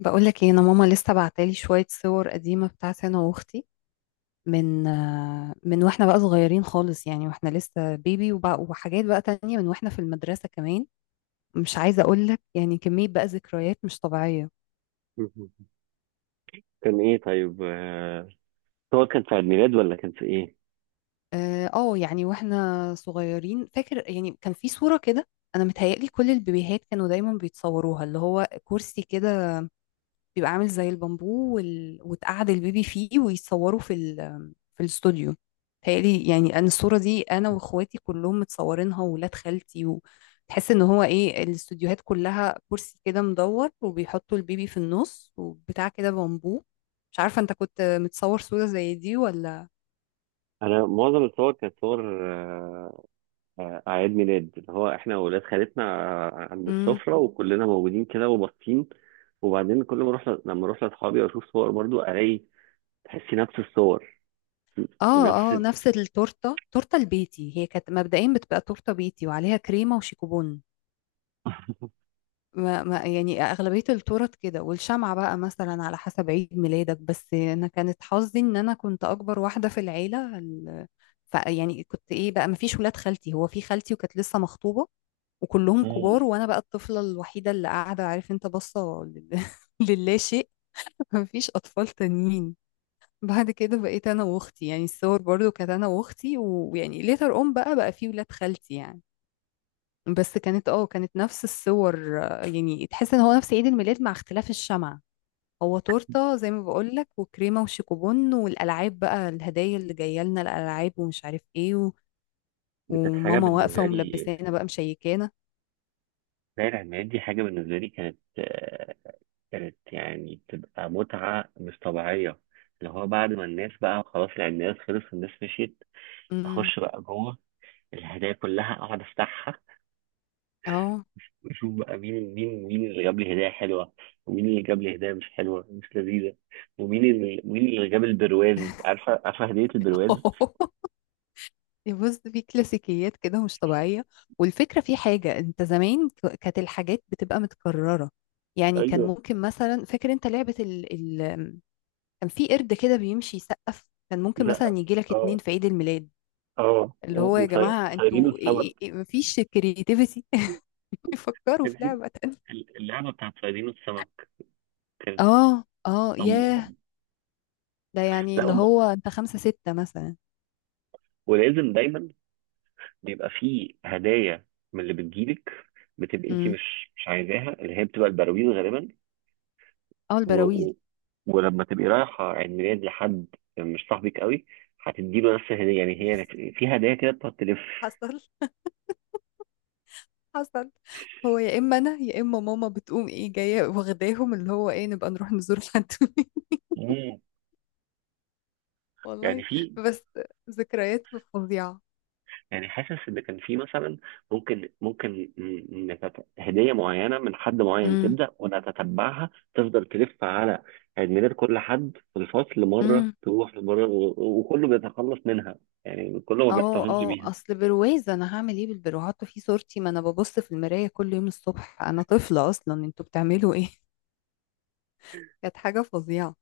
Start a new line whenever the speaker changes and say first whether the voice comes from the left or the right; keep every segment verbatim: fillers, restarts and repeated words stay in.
left: بقولك ايه، انا ماما لسه بعتالي شوية صور قديمة بتاعتي انا واختي، من آه، من واحنا بقى صغيرين خالص. يعني واحنا لسه بيبي وبقى وحاجات بقى تانية، من واحنا في المدرسة كمان. مش عايزة اقولك يعني كمية بقى ذكريات مش طبيعية.
right: مهم. كان ايه طيب، آه، صور كانت في عيد ميلاد ولا كان في ايه؟
left: اه آه، يعني واحنا صغيرين، فاكر يعني كان في صورة كده. انا متهيألي كل البيبيهات كانوا دايما بيتصوروها، اللي هو كرسي كده بيبقى عامل زي البامبو وال... وتقعد البيبي فيه، ويتصوروا في ال... في الاستوديو. تهيألي يعني انا الصورة دي انا واخواتي كلهم متصورينها وولاد خالتي، وتحس ان هو ايه، الاستوديوهات كلها كرسي كده مدور وبيحطوا البيبي في النص وبتاع كده بامبو. مش عارفة انت كنت متصور صورة زي دي ولا.
right: انا معظم الصور كانت صور، آه، آه، اعياد ميلاد اللي هو احنا واولاد خالتنا، آه، عند
left: امم.
right: السفره وكلنا موجودين كده وباصين. وبعدين كل ما اروح ل- لما اروح لاصحابي واشوف صور برضو الاقي تحسي نفس الصور ونفس
left: اه اه،
right: ال...
left: نفس التورتة، تورتة البيتي. هي كانت مبدئيا بتبقى تورتة بيتي وعليها كريمة وشيكوبون. ما ما يعني أغلبية التورت كده، والشمعة بقى مثلا على حسب عيد ميلادك. بس أنا كانت حظي إن أنا كنت أكبر واحدة في العيلة ال- ف يعني كنت إيه بقى، مفيش ولاد خالتي، هو في خالتي وكانت لسه مخطوبة وكلهم كبار،
right: مم.
left: وأنا بقى الطفلة الوحيدة اللي قاعدة، عارف أنت، باصة لل- للا شيء. مفيش أطفال تانيين. بعد كده بقيت أنا وأختي، يعني الصور برضو كانت أنا وأختي، ويعني ليتر أون بقى بقى في ولاد خالتي يعني. بس كانت اه كانت نفس الصور. آه، يعني تحس ان هو نفس عيد الميلاد مع اختلاف الشمعة. هو تورتة زي ما بقولك، وكريمة وشيكوبون، والألعاب بقى، الهدايا اللي جاية لنا، الألعاب ومش عارف ايه و...
right: دي كانت حاجه
left: وماما واقفة
right: بالنسبه لي،
left: وملبسانا بقى مشيكانا.
right: زي العيد ميلاد دي حاجه بالنسبه لي كانت، آه، كانت يعني بتبقى متعه مش طبيعيه. اللي هو بعد ما الناس بقى خلاص العيد ميلاد خلص والناس مشيت،
left: امم.
right: اخش بقى جوه الهدايا كلها اقعد افتحها،
left: اه.
right: واشوف بقى مين مين مين اللي جاب لي هدايا حلوه، ومين اللي جاب لي هدايا مش حلوه مش لذيذه، ومين اللي مين اللي جاب البرواز، عارفه عارفه هديه البرواز.
left: بص، في كلاسيكيات كده مش طبيعية. والفكرة في حاجة، انت زمان ك- كانت الحاجات بتبقى متكررة. يعني كان
right: ايوه.
left: ممكن مثلا، فاكر انت لعبة، كان في قرد كده بيمشي يسقف، كان ممكن مثلا
right: لا.
left: يجي لك اتنين
right: اه
left: في عيد الميلاد.
right: اه
left: اللي
right: اه.
left: هو يا
right: وصي-
left: جماعة
right: صيادين
left: انتوا إيه إيه
right: السمك،
left: إيه، مفيش كرياتيفيتي يفكروا في
right: كان في
left: لعبة تانية.
right: اللعبه بتاعت صيادين السمك كانت
left: اه اه،
right: صم
left: ياه.
right: برضه.
left: ده يعني
right: لا،
left: اللي
right: أم-
left: هو انت خمسة ستة مثلا.
right: ولازم دايما بيبقى في هدايا من اللي بتجيلك، بتبقى انت
left: امم.
right: مش مش عايزاها، اللي هي بتبقى البراويز غالبا.
left: اه،
right: و...
left: البراويز.
right: و... ولما تبقي رايحة عيد ميلاد لحد مش صاحبك قوي، هتديله نفس الهدية، يعني هي في هدايا كده بتقعد تلف.
left: حصل، حصل. هو يا اما انا يا اما ماما بتقوم ايه جايه واخداهم، اللي هو ايه، نبقى نروح نزور حد.
right: مم. يعني
left: والله.
right: في،
left: بس ذكريات فظيعه.
right: يعني حاسس ان كان في مثلا ممكن ممكن ن- نتت- هدية معينة من حد معين تبدأ، ونتتبعها تفضل تلف على عيد ميلاد كل حد في الفصل، مرة
left: امم.
right: تروح لمرة و- وكله بيتخلص منها، يعني كله ما
left: اه
right: بيحتفظش
left: اه،
right: بيها.
left: اصل برواز انا هعمل ايه بالبرو، حاطه فيه صورتي، ما انا ببص في المرايه كل يوم الصبح، انا طفله اصلا، انتوا بتعملوا ايه؟ كانت حاجه فظيعه.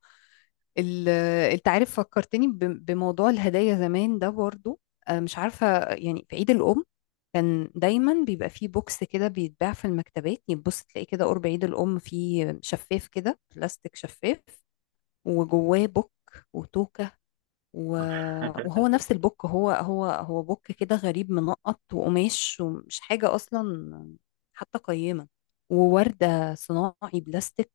left: ال- انت عارف فكرتني ب- بموضوع الهدايا زمان ده برضو. آه، مش عارفه، يعني في عيد الام كان دايما بيبقى فيه بوكس كده بيتباع في المكتبات، يتبص تلاقيه كده قرب عيد الام، فيه شفاف كده، بلاستيك شفاف، وجواه بوك، وتوكه و- وهو نفس البوك. هو هو هو بوك كده غريب، منقط وقماش ومش حاجة أصلا حتى قيمة. ووردة صناعي، بلاستيك،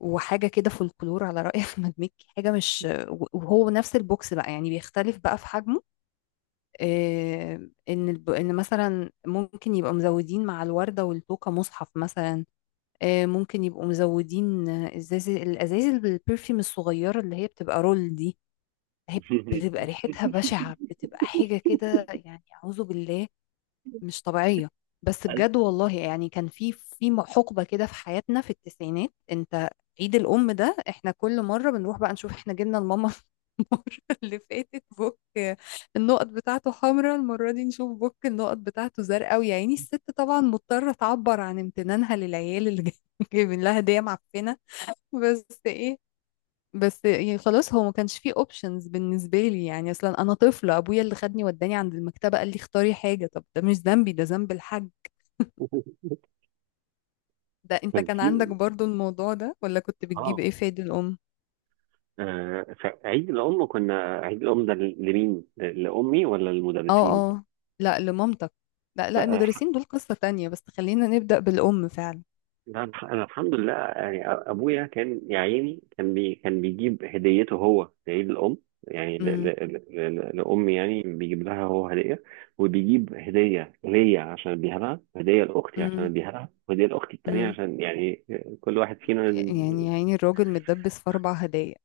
left: وحاجة كده فولكلور على رأي أحمد مكي، حاجة مش. وهو نفس البوكس بقى، يعني بيختلف بقى في حجمه. آه، إن الب... إن مثلا ممكن يبقى مزودين مع الوردة والتوكة مصحف مثلا. آه، ممكن يبقوا مزودين آه، إزاز، الأزايز البرفيوم الصغيرة اللي هي بتبقى رول دي. هي بتبقى ريحتها بشعة، بتبقى حاجة كده يعني أعوذ بالله، مش طبيعية. بس بجد والله، يعني كان في في حقبة كده في حياتنا في التسعينات. انت عيد الأم ده احنا كل مرة بنروح بقى نشوف احنا جبنا لماما المرة اللي فاتت بوك النقط بتاعته حمراء، المرة دي نشوف بوك النقط بتاعته زرقاء. ويا عيني الست طبعا مضطرة تعبر عن امتنانها للعيال اللي جايبين لها هدية معفنة. بس ايه، بس يعني خلاص، هو ما كانش فيه اوبشنز بالنسبه لي، يعني اصلا انا طفله، ابويا اللي خدني وداني عند المكتبه قال لي اختاري حاجه، طب ده مش ذنبي، ده ذنب الحاج. ده انت
right: كان
left: كان
right: في
left: عندك برضو الموضوع ده ولا، كنت بتجيب
right: اه
left: ايه في عيد الام؟
right: آه، فعيد الأم كنا، عيد الأم ده لمين؟ لأمي ولا للمدرسين؟
left: اه اه، لا لمامتك. لا لا،
right: لا الح-
left: المدرسين دول قصه تانية، بس خلينا نبدا بالام فعلا.
right: لا، الح- أنا الحمد لله يعني أ- أبويا كان يا عيني، كان بي كان بيجيب هديته هو لعيد الأم، يعني ل- ل-
left: امم.
right: ل- ل- لأمي، يعني بيجيب لها هو هدية، وبيجيب هدية ليا عشان أديها لها، هدية لأختي عشان
left: امم.
right: أديها لها، وهدية لأختي التانية
left: امم.
right: عشان يعني كل واحد فينا.
left: يعني يا عيني الراجل متدبس في اربع هدايا.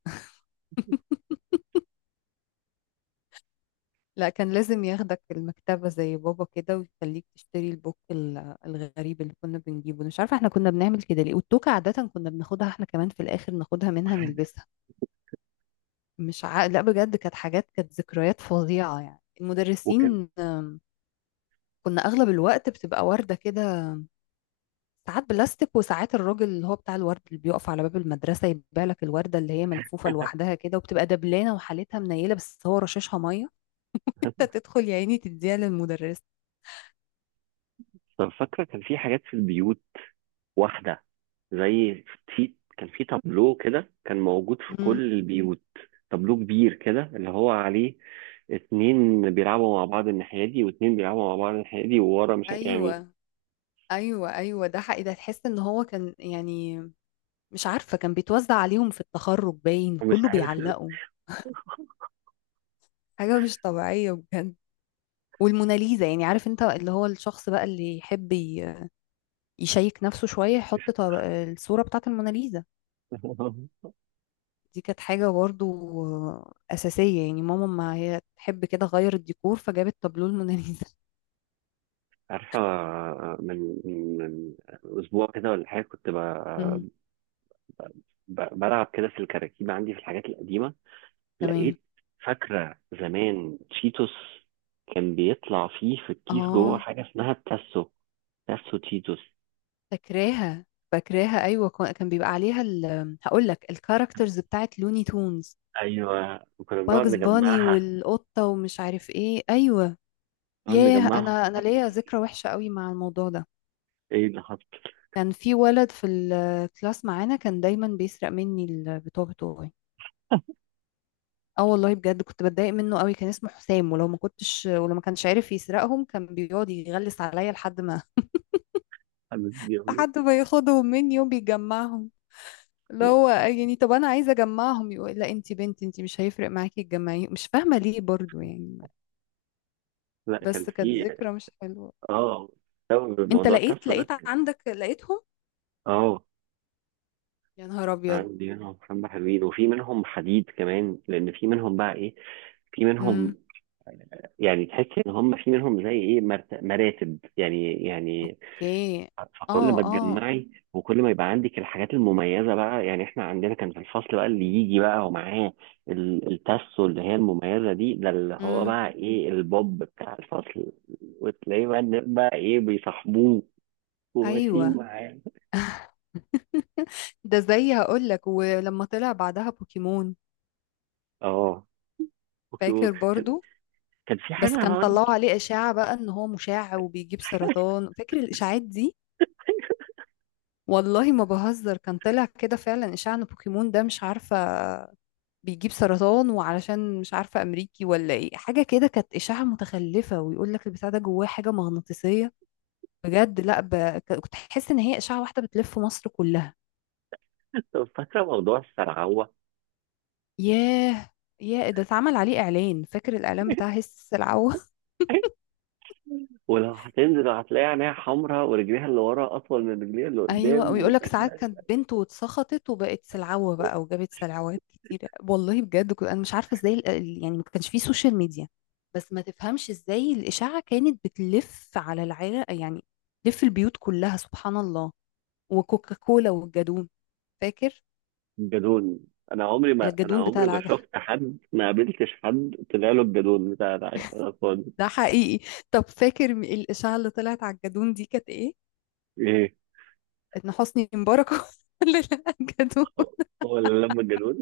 left: لا كان لازم ياخدك المكتبة زي بابا كده ويخليك تشتري البوك ال- الغريب اللي كنا بنجيبه. أنا مش عارفة احنا كنا بنعمل كده ليه. والتوكة عادة كنا بناخدها احنا كمان في الآخر، ناخدها منها نلبسها. مش ع... لا بجد كانت حاجات، كانت ذكريات فظيعة. يعني
right: وكان
left: المدرسين آم، كنا أغلب الوقت بتبقى وردة كده، ساعات بلاستيك وساعات الراجل اللي هو بتاع الورد اللي بيقف على باب المدرسة، يبيع لك الوردة اللي هي ملفوفة لوحدها كده وبتبقى دبلانة وحالتها منيلة بس هو رشاشها مية. انت تدخل يا عيني تديها للمدرس.
right: فاكرة كان في حاجات في البيوت، واحدة زي، في كان في تابلو كده كان موجود في
left: مم.
right: كل البيوت، تابلو كبير كده اللي هو عليه اتنين بيلعبوا مع بعض الناحية دي واتنين بيلعبوا مع بعض الناحية دي، وورا، مش ع- يعني
left: ايوه ايوه ايوه، ده حقيقي، ده تحس ان هو كان يعني، مش عارفه كان بيتوزع عليهم في التخرج باين،
right: مش
left: كله
right: عارف.
left: بيعلقوا. حاجه مش طبيعيه بجد. والموناليزا، يعني عارف انت اللي هو الشخص بقى اللي يحب ي- يشيك نفسه شويه يحط طب- الصوره بتاعت الموناليزا. دي كانت حاجه برضو اساسيه، يعني ماما ما هي تحب كده غير الديكور فجابت تابلو الموناليزا.
right: عارفة، من من أسبوع كده ولا حاجة كنت
left: امم.
right: ب- ب- بلعب كده في الكراكيب عندي في الحاجات القديمة،
left: تمام.
right: لقيت. فاكرة زمان تشيتوس كان بيطلع فيه في الكيس جوه
left: اه،
right: حاجة اسمها التاسو، تاسو تشيتوس،
left: فاكراها، فاكراها، ايوه كان بيبقى عليها ال... هقول لك الكاركترز بتاعت لوني تونز.
right: ايوه وكنا بنقعد
left: باجز باني
right: نجمعها،
left: والقطة ومش عارف ايه، ايوه.
right: نقعد
left: ياه،
right: نجمعها
left: انا انا
right: حتى
left: ليا
right: تيجي.
left: ذكرى وحشة قوي مع الموضوع ده.
right: ايه اللي حصل؟
left: كان في ولد في الكلاس معانا كان دايما بيسرق مني البطاقة بتوعي. اه والله بجد كنت بتضايق منه قوي، كان اسمه حسام، ولو ما كنتش، ولو ما كانش عارف يسرقهم كان بيقعد يغلس عليا لحد ما
right: حد بيغلط.
left: لحد ما ياخدهم مني وبيجمعهم. اللي هو يعني طب انا عايزه اجمعهم، يقول لا انتي بنت، انتي مش هيفرق معاكي تجمعيهم. مش فاهمه ليه برضو يعني.
right: لا، كان
left: بس كانت
right: في
left: ذكرى مش حلوه.
right: اه سبب
left: انت
right: الموضوع
left: لقيت،
right: الترسو
left: لقيت
right: ده.
left: عندك لقيتهم؟
right: اه،
left: يا نهار ابيض.
right: عندي منهم حبة حلوين، وفي منهم حديد كمان، لأن في منهم بقى إيه، في
left: امم.
right: منهم يعني تحس إن هم في منهم زي إيه مرت- مراتب يعني يعني.
left: اوكي.
right: فكل
left: اه
right: ما
left: اه.
right: تجمعي وكل ما يبقى عندك الحاجات المميزه بقى، يعني احنا عندنا كان في الفصل بقى اللي يجي بقى ومعاه ال- التاسو اللي هي المميزه دي، ده اللي هو
left: امم.
right: بقى ايه البوب بتاع الفصل، وتلاقيه بقى الناس بقى ايه بيصاحبوه وماشيين
left: ايوه.
right: معاه.
left: ده زي هقول لك، ولما طلع بعدها بوكيمون،
right: اه. اوكي.
left: فاكر
right: كان
left: برضو؟
right: كان في
left: بس
right: حاجه
left: كان
right: برضه.
left: طلعوا عليه اشاعة بقى ان هو مشع وبيجيب سرطان، فاكر الاشاعات دي؟ والله ما بهزر، كان طلع كده فعلا اشاعة ان بوكيمون ده مش عارفة بيجيب سرطان، وعلشان مش عارفة امريكي ولا ايه حاجة كده، كانت اشاعة متخلفة ويقول لك البتاع ده جواه حاجة مغناطيسية. بجد لا ب... ك- كنت حاسه ان هي اشاعه واحده بتلف مصر كلها.
right: كنت فاكره موضوع السرعوه،
left: ياه، يا ده اتعمل عليه اعلان، فاكر الاعلان بتاع هس السلعوه؟
right: ولو هتنزل هتلاقي عينيها حمراء ورجليها اللي ورا اطول من رجليها اللي
left: ايوه،
right: قدام
left: ويقول لك ساعات
right: وشكلها.
left: كانت بنت واتسخطت وبقت سلعوه بقى وجابت سلعوات كتير. والله بجد كنت انا مش عارفه ازاي ال- ال- يعني ما كانش فيه سوشيال ميديا، بس ما تفهمش ازاي الاشاعه كانت بتلف على العيله يعني، تلف البيوت كلها سبحان الله. وكوكاكولا والجدون، فاكر؟
right: جدون، انا عمري ما انا
left: الجدون بتاع
right: عمري ما
left: العجل،
right: شفت حد، ما قابلتش حد طلع له الجدون بتاع ده، يعني انا فاضي.
left: ده حقيقي. طب فاكر م- الإشاعة اللي طلعت على الجدون دي كانت إيه؟
right: ايه.
left: إن حسني مبارك هو اللي لقى الجدون.
right: هو هو اللي لما الجدون.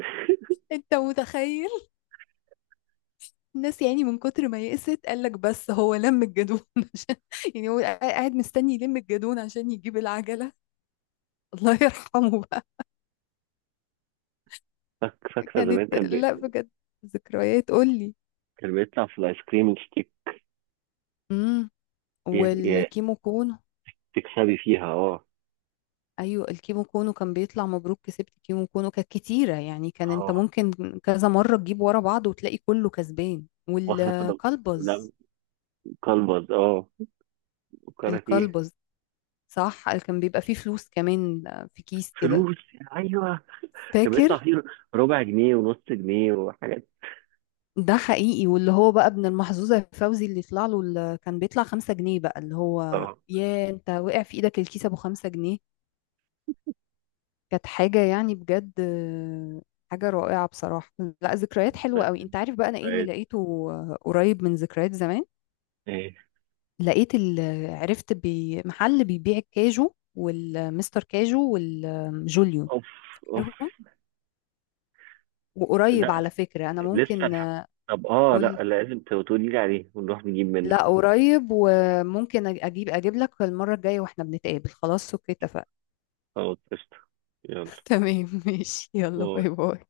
left: أنت متخيل؟ الناس يعني من كتر ما يئست قال لك بس هو لم الجدون عشان، يعني هو قاعد قاعد مستني يلم الجدون عشان يجيب العجلة. الله يرحمه بقى.
right: فاك- فاكره
left: كانت،
right: زمان كان بي...
left: لا بجد ذكريات، قول لي.
right: كان بيطلع في الايس كريم الستيك.
left: امم.
right: ي... ي...
left: والكيمو.
right: تكسبي فيها، اه.
left: ايوه الكيمو كونو، كان بيطلع مبروك كسبت كيمو كونو، كانت كتيره يعني، كان انت
right: اه.
left: ممكن كذا مره تجيب ورا بعض وتلاقي كله كسبان.
right: واحنا كنا، لا،
left: والكلبز.
right: كلبز، اه، كاراتيه.
left: الكلبز، صح، كان بيبقى فيه فلوس كمان في كيس كده،
right: فلوس، ايوه كان
left: فاكر؟
right: بيطلع فيه ربع جنيه ونص جنيه وحاجات.
left: ده حقيقي، واللي هو بقى ابن المحظوظه فوزي اللي يطلع له ال- كان بيطلع خمسة جنيه بقى، اللي هو
right: اه.
left: يا انت وقع في ايدك الكيس ابو خمسة جنيه. كانت حاجة يعني بجد آه، حاجة رائعة بصراحة. لا ذكريات حلوة قوي.
right: فاهم،
left: انت عارف بقى انا ايه اللي
right: فاهم.
left: لقيته آه، قريب من ذكريات زمان؟
right: ايه.
left: لقيت ال... عرفت بي... محل بيبيع الكاجو والمستر كاجو والجوليو،
right: اوف، اوف.
left: فاكرهم؟ وقريب على
right: لا،
left: فكرة، انا
right: لسه
left: ممكن
right: الحق. طب، اه
left: اقول،
right: لا لازم تقولي لي عليه ونروح نجيب منه.
left: لا قريب، وممكن أج- اجيب، اجيب لك المرة الجاية واحنا بنتقابل. خلاص اوكي، اتفقنا.
right: خلاص قشطة. يلا
left: تمام ماشي، يلا
right: باي.
left: باي باي.